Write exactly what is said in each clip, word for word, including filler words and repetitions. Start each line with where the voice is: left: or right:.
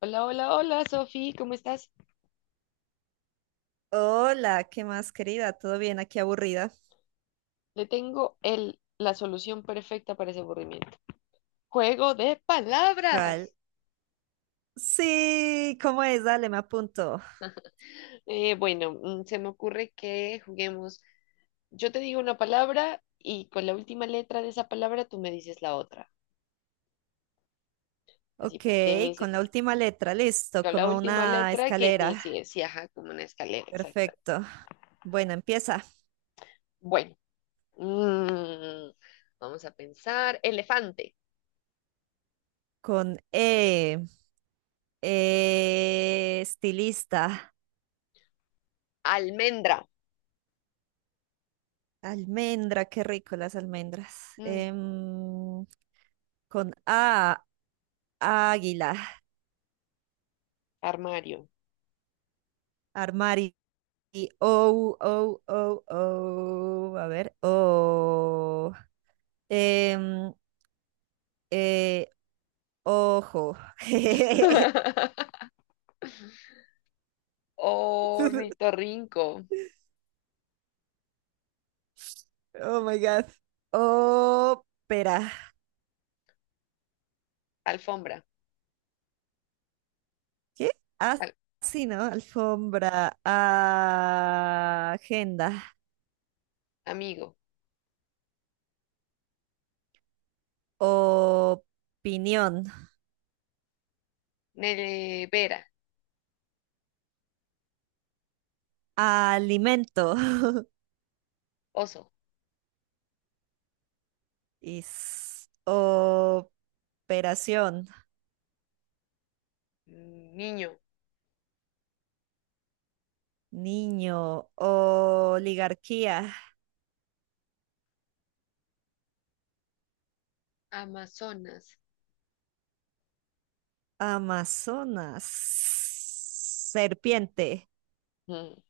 left: Hola, hola, hola, Sofi, ¿cómo estás?
right: Hola, ¿qué más, querida? ¿Todo bien? Aquí aburrida.
left: Le tengo el, la solución perfecta para ese aburrimiento. Juego de
right: ¿Cuál?
left: palabras.
right: Sí, ¿cómo es? Dale, me apunto.
left: Eh, bueno, mm, Se me ocurre que juguemos. Yo te digo una palabra y con la última letra de esa palabra tú me dices la otra. Así
right: Ok,
left: pues, que inicie,
right: con la última letra, listo,
left: con la
right: como
left: última
right: una
left: letra que
right: escalera.
left: inicie, sí, ajá, como una escalera, exacta.
right: Perfecto. Bueno, empieza
left: Bueno, mm, vamos a pensar. Elefante,
right: con E. E, estilista.
left: almendra,
right: Almendra, qué rico las almendras.
left: mm,
right: Em, con A, águila.
left: armario.
right: Armario. O, O, O, O. A ver, O. Em, eh, ojo.
left: Ornitorrinco,
right: Oh my God. Ópera.
left: alfombra,
right: ¿Qué? Ah,
left: al-
right: sí, ¿no? Alfombra. Ah, agenda.
left: amigo,
right: Opinión.
left: nevera,
right: Alimento.
left: oso,
right: Is. Operación.
left: niño,
right: Niño. Oligarquía.
left: amazonas,
right: Amazonas. Serpiente.
left: mm,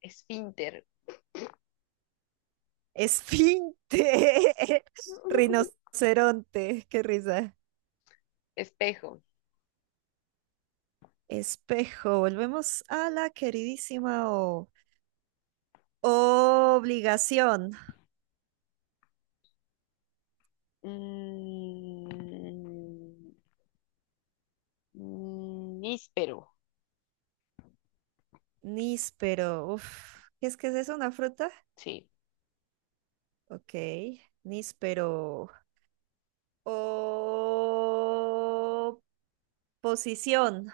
left: esfínter,
right: Esfinte, rinoceronte, qué risa.
left: espejo,
right: Espejo, volvemos a la queridísima O. Obligación,
left: mm, mm, níspero,
right: níspero, uf, ¿qué es que es eso? ¿Una fruta?
left: sí,
right: Ok, níspero. O... Posición.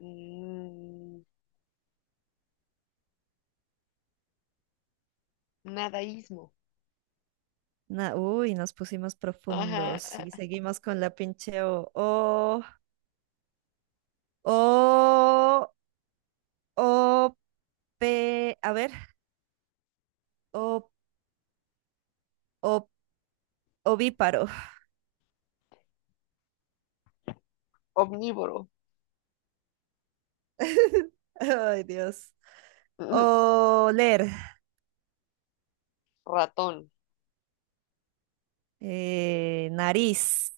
left: mm, nadaísmo,
right: Na- uy, nos pusimos
left: ajá,
right: profundos
left: ah,
right: y seguimos con la pinche O. O, O, O, P, a ver, O, ovíparo.
left: omnívoro,
right: Ay, Dios.
left: ujú,
right: Oler.
left: ratón,
right: eh, nariz.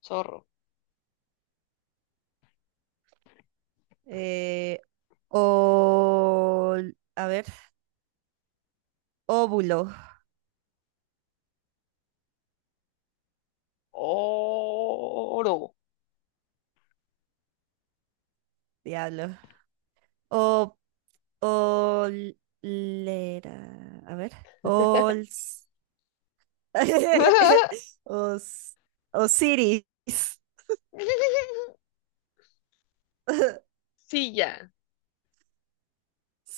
left: zorro,
right: eh, o, a ver, óvulo.
left: oro.
right: Diablo. O, olera. A ver. Ols. Os, Osiris.
left: Silla,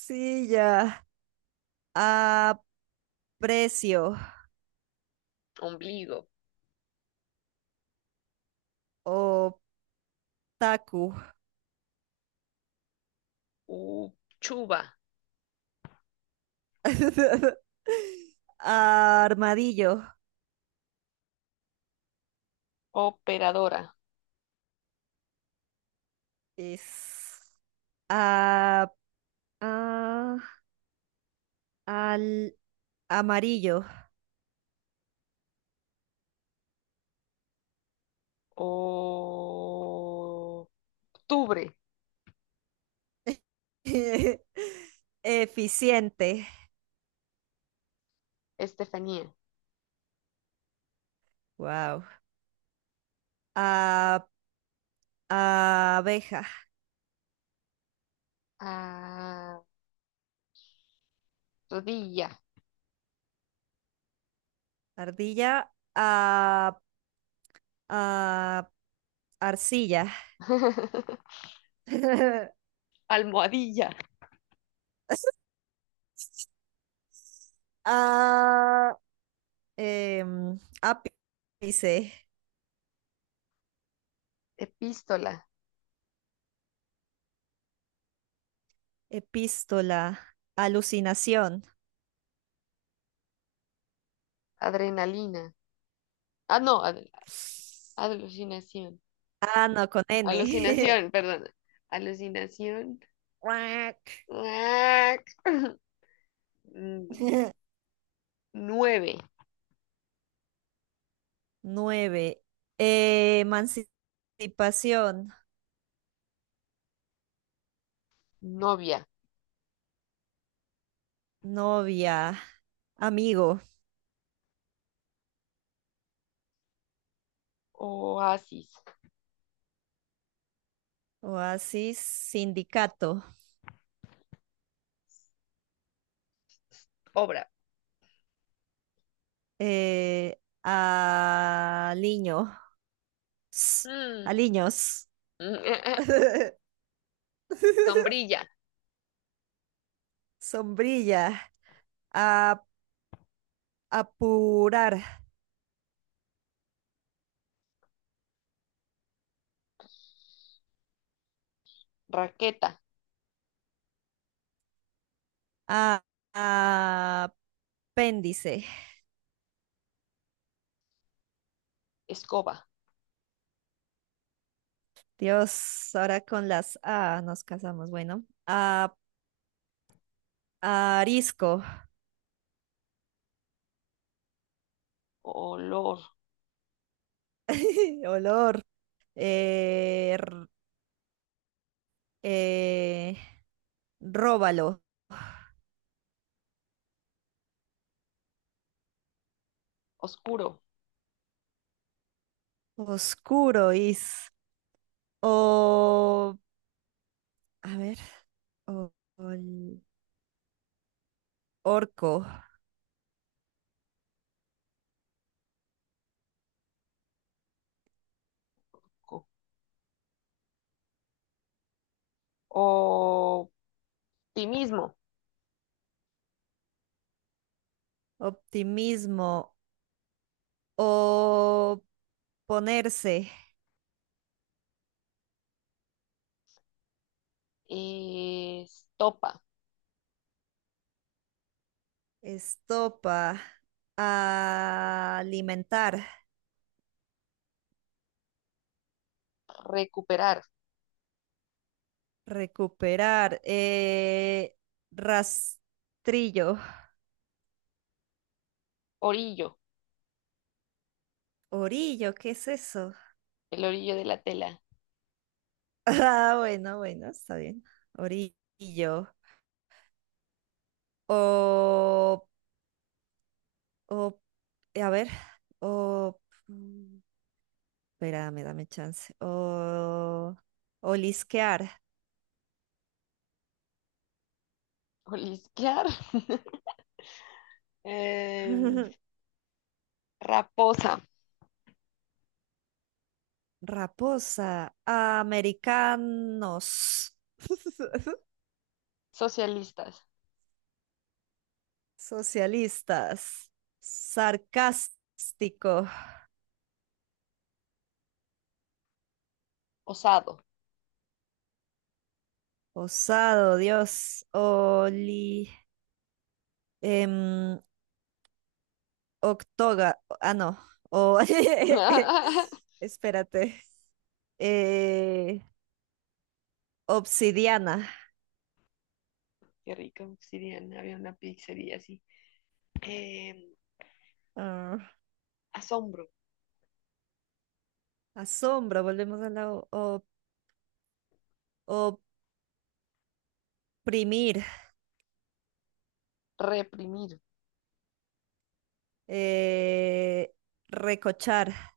right: Silla. Aprecio.
left: ombligo,
right: Otaku.
left: U, Chuba,
right: Armadillo
left: operadora,
right: es a- a- al amarillo.
left: o- octubre,
right: Eficiente.
left: Estefanía,
right: Wow. A- abeja.
left: ah, rodilla,
right: Ardilla. A, a- arcilla.
left: almohadilla,
right: A- em, ápice.
left: epístola,
right: Epístola. Alucinación.
left: adrenalina, ah, no, adre- alucinación,
right: Ah, no, con N.
left: alucinación, perdón, alucinación,
right: Guac.
left: guac. Mm, nueve,
right: Nueve. Eh, emancipación,
left: novia,
right: novia, amigo,
left: oasis,
right: oasis, sindicato,
left: obra,
right: eh, aliño, s-
left: mm.
right: aliños,
left: Sombrilla,
right: sombrilla, a- apurar,
left: raqueta,
right: a- apéndice,
left: escoba.
right: Dios, ahora con las A nos casamos. Bueno, a, arisco,
left: Olor,
right: olor, eh, r- eh, róbalo,
left: oscuro,
right: oscuro, is, o, a ver, o- ol- orco,
left: co- optimismo,
right: optimismo, o ponerse,
left: eh, estopa,
right: estopa, alimentar.
left: recuperar,
right: Recuperar. eh, rastrillo.
left: orillo,
right: Orillo, ¿qué es eso?
left: el orillo de la tela,
right: Ah, bueno, bueno, está bien. Orillo. O, o, a ver, o, mm, espérame, dame chance. O, olisquear.
left: olisquear, em, raposa,
right: Raposa. Americanos.
left: socialistas,
right: Socialistas. Sarcástico.
left: osado.
right: Osado, Dios. Oli. em, octoga. Ah, no. O, espérate. eh, obsidiana.
left: Qué rico, obsidiana, había una pizzería así. Em, asombro,
right: Ah, asombro. Volvemos a la o- o- oprimir.
left: reprimir,
right: eh, recochar.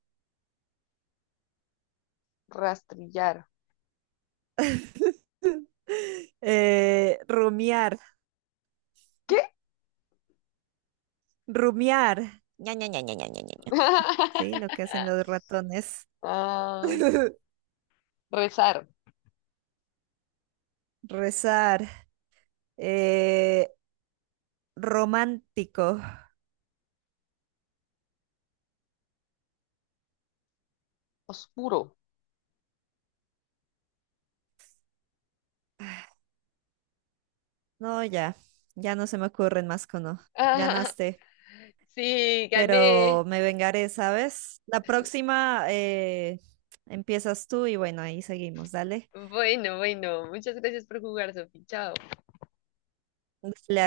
left: rastrillar.
right: eh, rumiar.
left: ¿Qué?
right: Rumiar. Sí, lo que hacen los ratones.
left: Ah, rezar,
right: Rezar. Eh, romántico.
left: oscuro,
right: No, ya, ya no se me ocurren más cono.
left: ah,
right: Ganaste,
left: sí, gané.
right: pero me vengaré, ¿sabes? La próxima eh, empiezas tú y bueno, ahí seguimos, dale.
left: Bueno, bueno, muchas gracias por jugar, Sofi. Chao.
right: Dale,